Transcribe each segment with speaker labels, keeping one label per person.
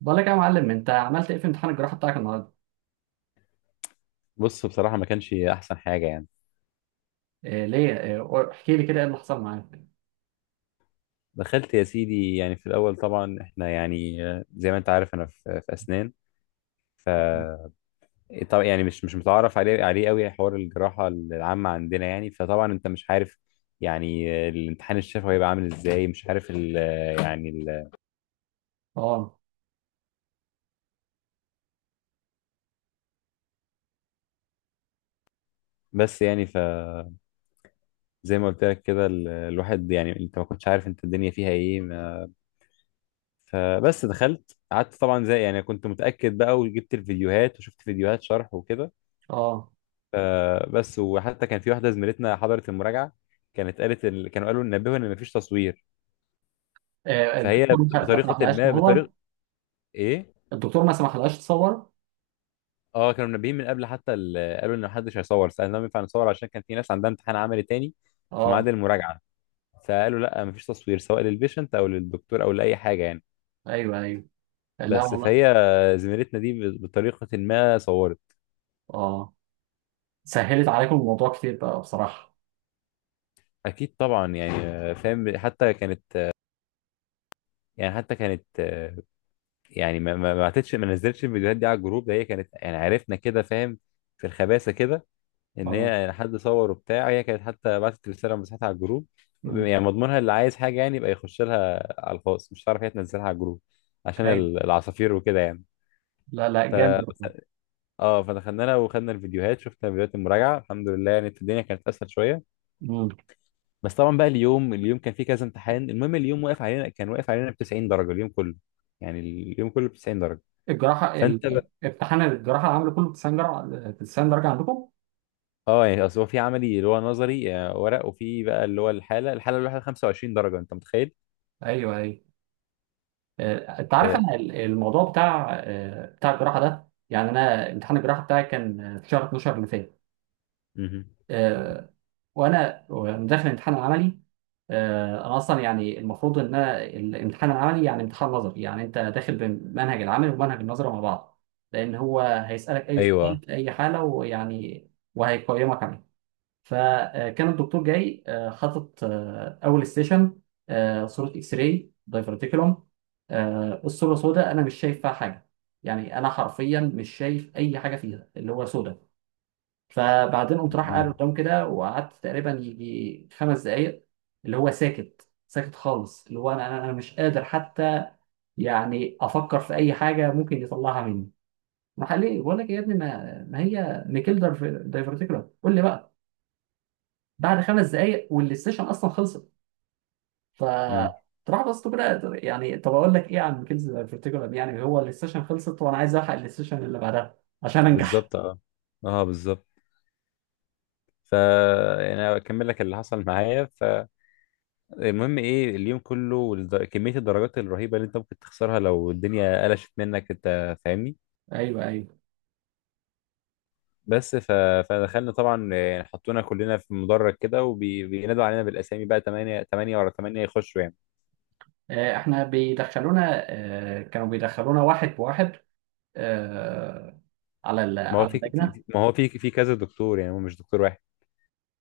Speaker 1: بقول لك يا معلم، انت عملت ايه في امتحان الجراحه بتاعك النهارده؟
Speaker 2: بص، بصراحة ما كانش أحسن حاجة يعني.
Speaker 1: إيه ليه، إيه احكي لي كده، ايه اللي حصل معاك؟
Speaker 2: دخلت يا سيدي، يعني في الأول طبعا إحنا يعني زي ما أنت عارف أنا في أسنان. ف طبعا يعني مش متعرف عليه قوي حوار الجراحة العامة عندنا، يعني فطبعا أنت مش عارف يعني الامتحان الشفوي هيبقى عامل إزاي، مش عارف ال آه، يعني
Speaker 1: اه.
Speaker 2: بس يعني. فزي ما قلت لك كده، الواحد يعني أنت ما كنتش عارف أنت الدنيا فيها إيه. ما فبس دخلت قعدت طبعا، زي يعني كنت متأكد بقى، وجبت الفيديوهات وشفت فيديوهات شرح وكده.
Speaker 1: اه.
Speaker 2: فبس، وحتى كان في واحده زميلتنا حضرت المراجعه، كانت قالت كانوا قالوا نبهوا ان مفيش تصوير.
Speaker 1: إيه
Speaker 2: فهي
Speaker 1: الدكتور ما
Speaker 2: بطريقه
Speaker 1: سمحلهاش
Speaker 2: ما،
Speaker 1: تصور؟
Speaker 2: بطريقه، ايه.
Speaker 1: الدكتور ما سمحلهاش تصور؟
Speaker 2: اه، كانوا منبهين من قبل، حتى قالوا ان محدش هيصور. سالناهم ينفع نصور، عشان كان في ناس عندها امتحان عملي تاني في
Speaker 1: اه،
Speaker 2: ميعاد المراجعه، فقالوا لا، مفيش تصوير سواء للبيشنت او للدكتور او لاي حاجه يعني.
Speaker 1: ايوه ايوه. لا
Speaker 2: بس
Speaker 1: والله.
Speaker 2: فهي زميلتنا دي بطريقه ما صورت.
Speaker 1: اه. سهلت عليكم الموضوع كتير بقى بصراحه.
Speaker 2: اكيد طبعا يعني، فاهم. حتى كانت يعني، حتى كانت يعني ما بعتتش، ما نزلتش الفيديوهات دي على الجروب ده. هي كانت يعني عرفنا كده، فاهم، في الخباثه كده، ان هي
Speaker 1: اه.
Speaker 2: يعني حد صور وبتاع. هي كانت حتى بعتت رساله مسحتها على الجروب،
Speaker 1: امم.
Speaker 2: يعني مضمونها اللي عايز حاجه يعني يبقى يخش لها على الخاص، مش هتعرف هي تنزلها على الجروب عشان
Speaker 1: ايوه.
Speaker 2: العصافير وكده يعني.
Speaker 1: لا لا، جامد والله.
Speaker 2: ف اه، فدخلنا لها وخدنا الفيديوهات، شفنا فيديوهات المراجعه، الحمد لله يعني الدنيا كانت اسهل شويه.
Speaker 1: امم.
Speaker 2: بس طبعا بقى، اليوم كان فيه كذا امتحان. المهم، اليوم واقف علينا، كان واقف علينا ب 90 درجه اليوم كله، يعني اليوم كله ب 90 درجه.
Speaker 1: الجراحه
Speaker 2: فانت،
Speaker 1: امتحان الجراحه عامله كله 90 درجه، 90 درجه عندكم؟
Speaker 2: اه يعني اصل هو في عملي اللي هو نظري، ورق، وفي بقى اللي هو الحاله الواحده 25 درجه، انت متخيل.
Speaker 1: ايوه ايوه. انت عارف
Speaker 2: آه.
Speaker 1: انا الموضوع بتاع بتاع الجراحه ده، يعني انا امتحان الجراحه بتاعي كان في شهر 12 اللي فات.
Speaker 2: مهم.
Speaker 1: آه، وانا وأنا داخل الامتحان العملي، انا اصلا يعني المفروض ان انا الامتحان العملي يعني امتحان نظري، يعني انت داخل بمنهج العمل ومنهج النظري مع بعض، لان هو هيسالك اي
Speaker 2: ايوه.
Speaker 1: سؤال في اي حاله ويعني وهيقيمك عليه. فكان الدكتور جاي حاطط اول ستيشن، صوره اكس راي دايفرتيكولوم. الصوره سوداء، انا مش شايف فيها حاجه، يعني انا حرفيا مش شايف اي حاجه فيها اللي هو سوداء. فبعدين قمت راح قاعد
Speaker 2: مم.
Speaker 1: قدام كده، وقعدت تقريبا يجي خمس دقائق اللي هو ساكت ساكت خالص، اللي هو انا أنا مش قادر حتى يعني افكر في اي حاجه ممكن يطلعها مني. راح قال لي بقول لك يا ابني، ما هي ميكيل دايفرتيكولوم، قول لي بقى. بعد خمس دقايق والسيشن اصلا خلصت. ف
Speaker 2: مم.
Speaker 1: تروح بس كده، يعني طب اقول لك ايه عن ميكيلز فيرتيجرال، يعني هو السيشن خلصت وانا عايز الحق السيشن اللي بعدها عشان انجح.
Speaker 2: بالظبط، اه. اه بالظبط. ف يعني أنا اكمل لك اللي حصل معايا. فالمهم ايه، اليوم كله، كميه الدرجات الرهيبه اللي انت ممكن تخسرها لو الدنيا قلشت منك، انت فاهمني.
Speaker 1: ايوه ايوه.
Speaker 2: بس ف... فدخلنا طبعا، يعني حطونا كلنا في مدرج كده وبينادوا علينا بالاسامي، بقى 8 8 ورا 8 يخشوا يعني.
Speaker 1: احنا بيدخلونا، كانوا بيدخلونا واحد بواحد، آه، على
Speaker 2: ما هو
Speaker 1: على
Speaker 2: في في-
Speaker 1: اللجنه.
Speaker 2: في- ما هو في كذا دكتور، يعني هو مش دكتور واحد.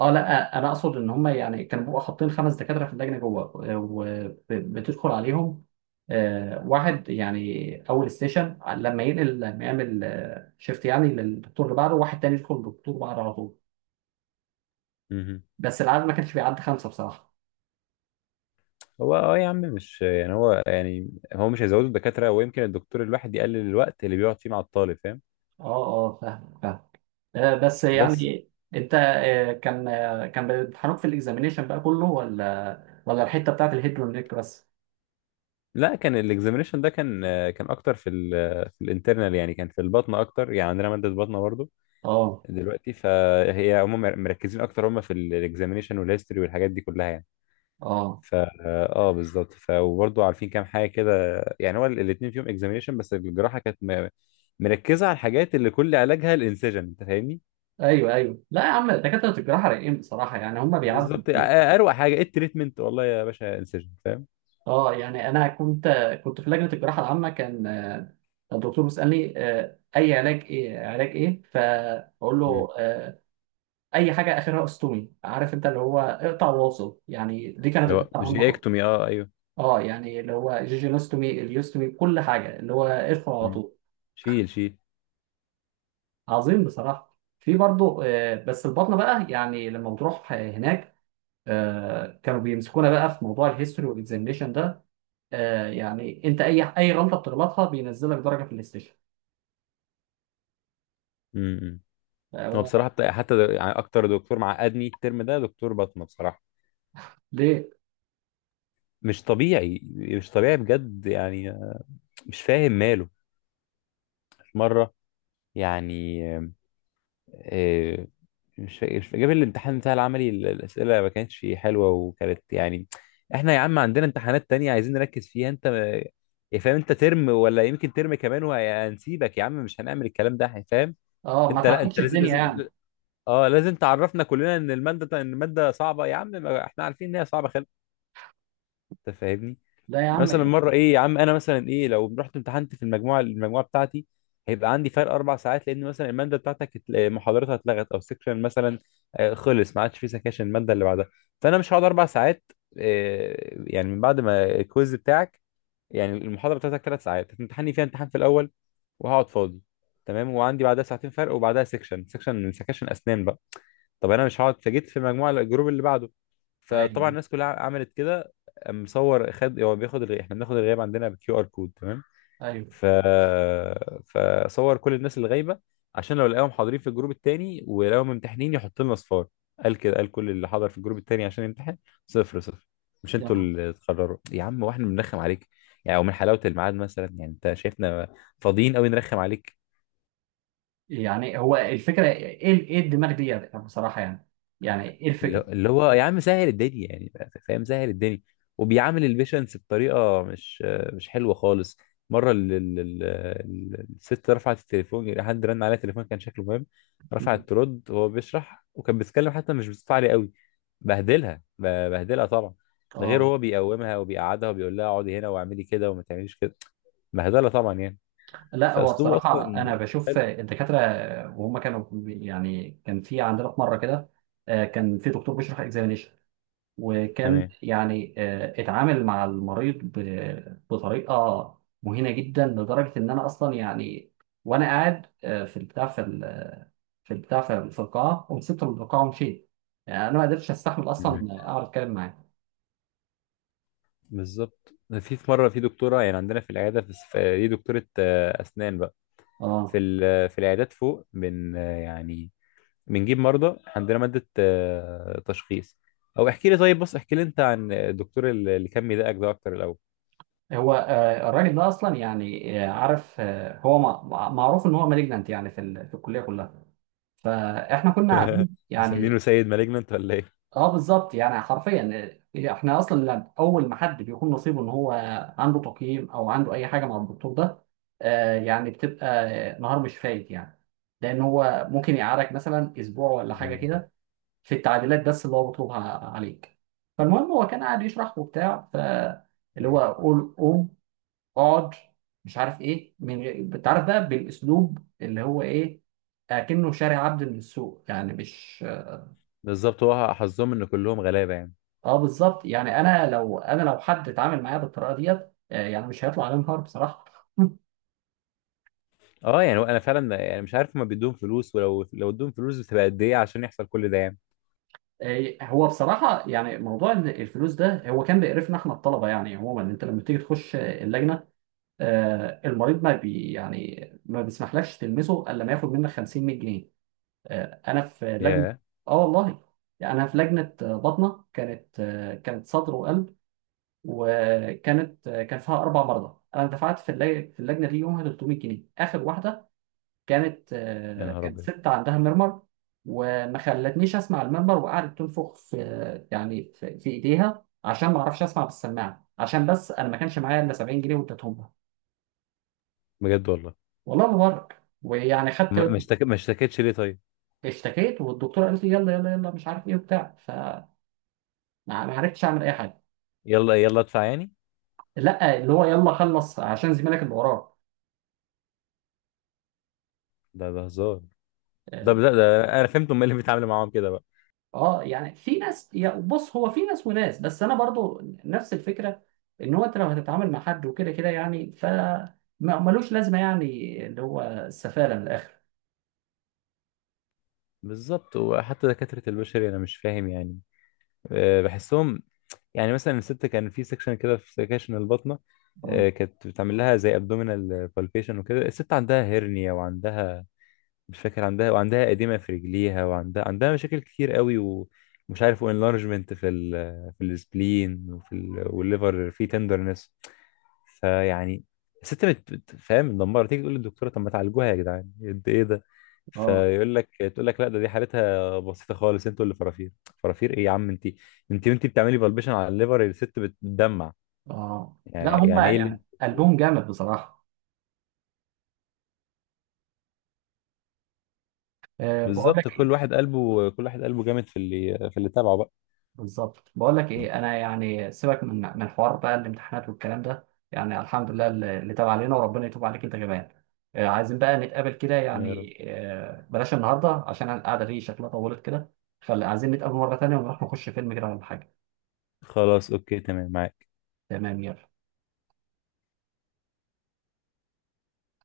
Speaker 1: اه لا، انا اقصد ان هم يعني كانوا بيبقوا حاطين خمس دكاتره في اللجنه جوه، وبتدخل عليهم واحد، يعني اول ستيشن لما ينقل، لما يعمل شيفت يعني للدكتور اللي بعده، واحد تاني يدخل للدكتور بعده على طول.
Speaker 2: مهم.
Speaker 1: بس العدد ما كانش بيعدي خمسه بصراحه.
Speaker 2: هو اه يا عم، مش يعني، هو يعني هو مش هيزودوا الدكاترة، ويمكن الدكتور الواحد يقلل الوقت اللي بيقعد فيه مع الطالب، فاهم.
Speaker 1: اه. اه فاهم فاهم. بس
Speaker 2: بس،
Speaker 1: يعني انت كان كان بيمتحنوك في الاكزامينيشن بقى كله، ولا الحته بتاعت الهيد والنيك بس؟
Speaker 2: لا كان الاكزامينشن ده كان، كان اكتر في في الانترنال، يعني كان في البطن اكتر، يعني عندنا مادة بطنة برضو
Speaker 1: اه.
Speaker 2: دلوقتي. فهي هم مركزين اكتر، هم في الاكزامينشن والهيستوري والحاجات دي كلها يعني.
Speaker 1: اه.
Speaker 2: فا اه بالظبط. وبرضه عارفين كام حاجه كده. يعني هو الاثنين فيهم اكزامينشن، بس الجراحه كانت مركزه على الحاجات اللي كل علاجها الانسجن، انت فاهمني.
Speaker 1: ايوه ايوه، لا يا عم دكاتره الجراحه رايقين بصراحه، يعني هم بيعدوا
Speaker 2: بالظبط،
Speaker 1: الدنيا.
Speaker 2: اروق حاجه ايه التريتمنت، والله يا باشا، انسجن، فاهم.
Speaker 1: اه يعني انا كنت في لجنه الجراحه العامه، كان الدكتور بيسالني اي علاج، ايه علاج ايه، فاقول
Speaker 2: مم.
Speaker 1: له اي حاجه اخرها استومي. عارف انت اللي هو اقطع واصل، يعني دي كانت
Speaker 2: اللي هو
Speaker 1: الجراحه العامه كلها.
Speaker 2: جيكتومي، اه ايوه.
Speaker 1: اه، يعني اللي هو جيجينوستومي، اليوستومي، كل حاجه اللي هو ادخل على
Speaker 2: مم.
Speaker 1: طول.
Speaker 2: شيل شيل.
Speaker 1: عظيم بصراحه. في برضه بس البطنه بقى، يعني لما بتروح هناك كانوا بيمسكونا بقى في موضوع الهيستوري والاكزامينشن ده. آه، يعني انت اي اي غلطه بتغلطها بينزلك درجه في الاستيشن.
Speaker 2: مم.
Speaker 1: آه
Speaker 2: هو بصراحه
Speaker 1: هو.
Speaker 2: حتى يعني اكتر دكتور معقدني الترم ده دكتور بطنه، بصراحه
Speaker 1: ليه؟
Speaker 2: مش طبيعي، مش طبيعي بجد يعني، مش فاهم ماله مره يعني. مش فاكر، مش فاكر. جاب الامتحان بتاع العملي، الأسئلة ما كانتش حلوة، وكانت يعني، احنا يا عم عندنا امتحانات تانية عايزين نركز فيها. انت يا فاهم، انت ترم، ولا يمكن ترم كمان وهنسيبك يا عم، مش هنعمل الكلام ده، فاهم.
Speaker 1: اه ما
Speaker 2: انت لا، انت
Speaker 1: تعقدش
Speaker 2: لازم،
Speaker 1: الدنيا يعني.
Speaker 2: اه لازم تعرفنا كلنا ان المادة، ان المادة صعبة يا عم. ما احنا عارفين ان هي صعبة خالص، انت فاهمني.
Speaker 1: لا يا عم.
Speaker 2: مثلا مره ايه يا عم، انا مثلا ايه لو رحت امتحنت في المجموعه بتاعتي، هيبقى عندي فرق 4 ساعات. لان مثلا الماده بتاعتك محاضرتها اتلغت، او سكشن مثلا خلص، ما عادش في سكاشن الماده اللي بعدها. فانا مش هقعد 4 ساعات، يعني من بعد ما الكويز بتاعك، يعني المحاضره بتاعتك 3 ساعات هتمتحني فيها امتحان في الاول، وهقعد فاضي، تمام. وعندي بعدها ساعتين فرق، وبعدها سكشن سكشن سكشن اسنان بقى. طب انا مش هقعد، فجيت في مجموعه الجروب اللي بعده، فطبعا
Speaker 1: ايوه
Speaker 2: الناس كلها عملت كده. قام مصور، خد، هو بياخد احنا بناخد الغياب عندنا بكيو ار كود، تمام.
Speaker 1: ايوه.
Speaker 2: ف فصور كل الناس اللي غايبه، عشان لو لقاهم حاضرين في الجروب التاني ولقاهم ممتحنين يحط لنا صفار. قال كده، قال كل اللي حضر في الجروب التاني عشان يمتحن صفر صفر. مش انتوا
Speaker 1: يعني،
Speaker 2: اللي تقرروا يا عم، واحنا بنرخم عليك يعني، ومن حلاوه الميعاد مثلا يعني، انت شايفنا فاضيين قوي نرخم عليك؟
Speaker 1: يعني هو الفكره ايه، ايه الدماغ دي يعني بصراحه، يعني يعني ايه
Speaker 2: اللي
Speaker 1: الفكره؟
Speaker 2: اللي هو يا عم سهل الدنيا يعني، فاهم، سهل الدنيا. وبيعامل البيشنس بطريقه مش حلوه خالص. مره الست رفعت التليفون، حد رن عليها التليفون كان شكله مهم، رفعت ترد وهو بيشرح، وكان بيتكلم حتى مش بصوت عالي قوي، بهدلها، بهدلها طبعا. ده غير
Speaker 1: اه
Speaker 2: هو بيقومها وبيقعدها، وبيقول لها اقعدي هنا واعملي كده وما تعمليش كده، بهدلها طبعا يعني.
Speaker 1: لا، هو
Speaker 2: فاسلوبه
Speaker 1: بصراحه
Speaker 2: اصلا
Speaker 1: انا بشوف
Speaker 2: حلو،
Speaker 1: الدكاتره وهم كانوا بي-، يعني كان في عندنا في مره كده كان في دكتور بيشرح اكزامينيشن، وكان
Speaker 2: تمام،
Speaker 1: يعني اتعامل مع المريض بطريقه مهينه جدا، لدرجه ان انا اصلا يعني، وانا قاعد في البتاع في في البتاع في في القاعه، وسبت القاعه ومشيت. يعني انا ما قدرتش استحمل اصلا اقعد اتكلم معاه.
Speaker 2: بالظبط. في في مره، في دكتوره يعني عندنا في العياده، دي دكتوره اسنان بقى، في
Speaker 1: اه.
Speaker 2: في العيادات فوق، بن يعني بنجيب مرضى عندنا، ماده تشخيص. او احكي لي، طيب بص احكي لي انت عن الدكتور اللي كان بيضايقك ده اكتر الاول.
Speaker 1: هو الراجل ده اصلا يعني عارف هو معروف ان هو مالجنانت يعني في في الكليه كلها، فاحنا كنا قاعدين
Speaker 2: مسمينه
Speaker 1: يعني.
Speaker 2: سيد مالجننت ولا ايه؟
Speaker 1: اه بالظبط، يعني حرفيا. إيه، احنا اصلا اول ما حد بيكون نصيبه ان هو عنده تقييم او عنده اي حاجه مع الدكتور ده، آه يعني بتبقى نهار مش فايت، يعني لان هو ممكن يقعدك مثلا اسبوع ولا حاجه
Speaker 2: مم.
Speaker 1: كده في التعديلات بس اللي هو بيطلبها عليك. فالمهم، هو كان قاعد يشرح وبتاع، ف اللي هو
Speaker 2: ايوه
Speaker 1: قول قوم، اقعد، مش عارف ايه، من غير انت عارف بقى بالاسلوب اللي هو ايه، اكنه شاري عبد من السوق يعني، مش.
Speaker 2: بالظبط، هو حظهم ان كلهم غلابه يعني.
Speaker 1: اه بالظبط، يعني انا لو، انا لو حد اتعامل معايا بالطريقه ديت يعني مش هيطلع عليه نهار بصراحه.
Speaker 2: اه، يعني انا فعلا يعني مش عارف، ما بيدوهم فلوس؟ ولو لو ادوهم فلوس بتبقى قد ايه عشان يحصل كل ده يعني؟
Speaker 1: هو بصراحه يعني موضوع إن الفلوس ده هو كان بيقرفنا احنا الطلبه يعني. عموما انت لما بتيجي تخش اللجنه المريض ما بي يعني ما بيسمحلكش تلمسه الا لما ياخد منك 50 100 جنيه. انا في لجنه.
Speaker 2: ياه.
Speaker 1: اه والله. يعني انا في لجنه باطنه، كانت كانت صدر وقلب، وكانت كان فيها اربع مرضى، انا دفعت في في اللجنه دي يومها 300 جنيه. اخر واحده كانت
Speaker 2: يا نهار
Speaker 1: كانت
Speaker 2: ابيض.
Speaker 1: ست عندها مرمر، وما خلتنيش اسمع المنبر، وقعدت تنفخ في يعني في ايديها عشان ما اعرفش اسمع بالسماعه، عشان بس انا ما كانش معايا الا 70 جنيه واديتهم لها.
Speaker 2: بجد والله؟
Speaker 1: والله ما بهزر. ويعني خدت.
Speaker 2: ما اشتكتش ليه طيب؟
Speaker 1: اشتكيت والدكتوره قالت لي يلا يلا يلا مش عارف ايه وبتاع، فما ما عرفتش اعمل اي حاجه.
Speaker 2: يلا يلا ادفع يعني.
Speaker 1: لا، اللي هو يلا خلص عشان زميلك اللي وراك.
Speaker 2: ده ده هزار. ده انا فهمت هم إيه اللي بيتعاملوا معاهم كده بقى.
Speaker 1: اه يعني في ناس، يا بص هو في ناس وناس، بس انا برضو نفس الفكره ان هو انت لو هتتعامل مع حد وكده كده يعني ف ما- ملوش لازمه يعني، اللي هو السفاله من الاخر.
Speaker 2: بالظبط. وحتى دكاترة البشري انا مش فاهم يعني، أه بحسهم. يعني مثلا الست، كان في سكشن كده في سكشن البطنة،
Speaker 1: اه.
Speaker 2: أه كانت بتعمل لها زي ابدومينال بالبيشن وكده. الست عندها هرنيا، وعندها مش فاكر عندها، وعندها إديمة في رجليها، عندها مشاكل كتير قوي، ومش عارف، وانلارجمنت في في السبلين، وفي والليفر في تندرنس. فيعني الست فاهم، مدمرة. تيجي تقول للدكتورة، طب ما تعالجوها يا جدعان، قد ايه ده؟
Speaker 1: اه.
Speaker 2: فيقول لك، تقول لك لا ده، دي حالتها بسيطة خالص، انتوا اللي فرافير. فرافير ايه يا عم انت؟ انت وانت بتعملي بلبشن على الليفر الست بتدمع،
Speaker 1: اه
Speaker 2: يعني
Speaker 1: لا هم
Speaker 2: يعني ايه اللي؟
Speaker 1: يعني قلبهم جامد بصراحه. أه بقول
Speaker 2: بالظبط،
Speaker 1: لك.
Speaker 2: كل واحد قلبه جامد في اللي، في اللي تابعه بقى.
Speaker 1: بالظبط، بقول لك ايه، انا يعني سيبك من من حوار بقى الامتحانات والكلام ده، يعني الحمد لله اللي اللي تاب علينا، وربنا يتوب عليك انت كمان. عايزين بقى نتقابل كده،
Speaker 2: يا رب.
Speaker 1: يعني بلاش النهارده عشان القعده دي شكلها طولت كده، فعايزين نتقابل مره تانية ونروح نخش فيلم كده ولا حاجه.
Speaker 2: خلاص، اوكي تمام معاك.
Speaker 1: تمام، يلا.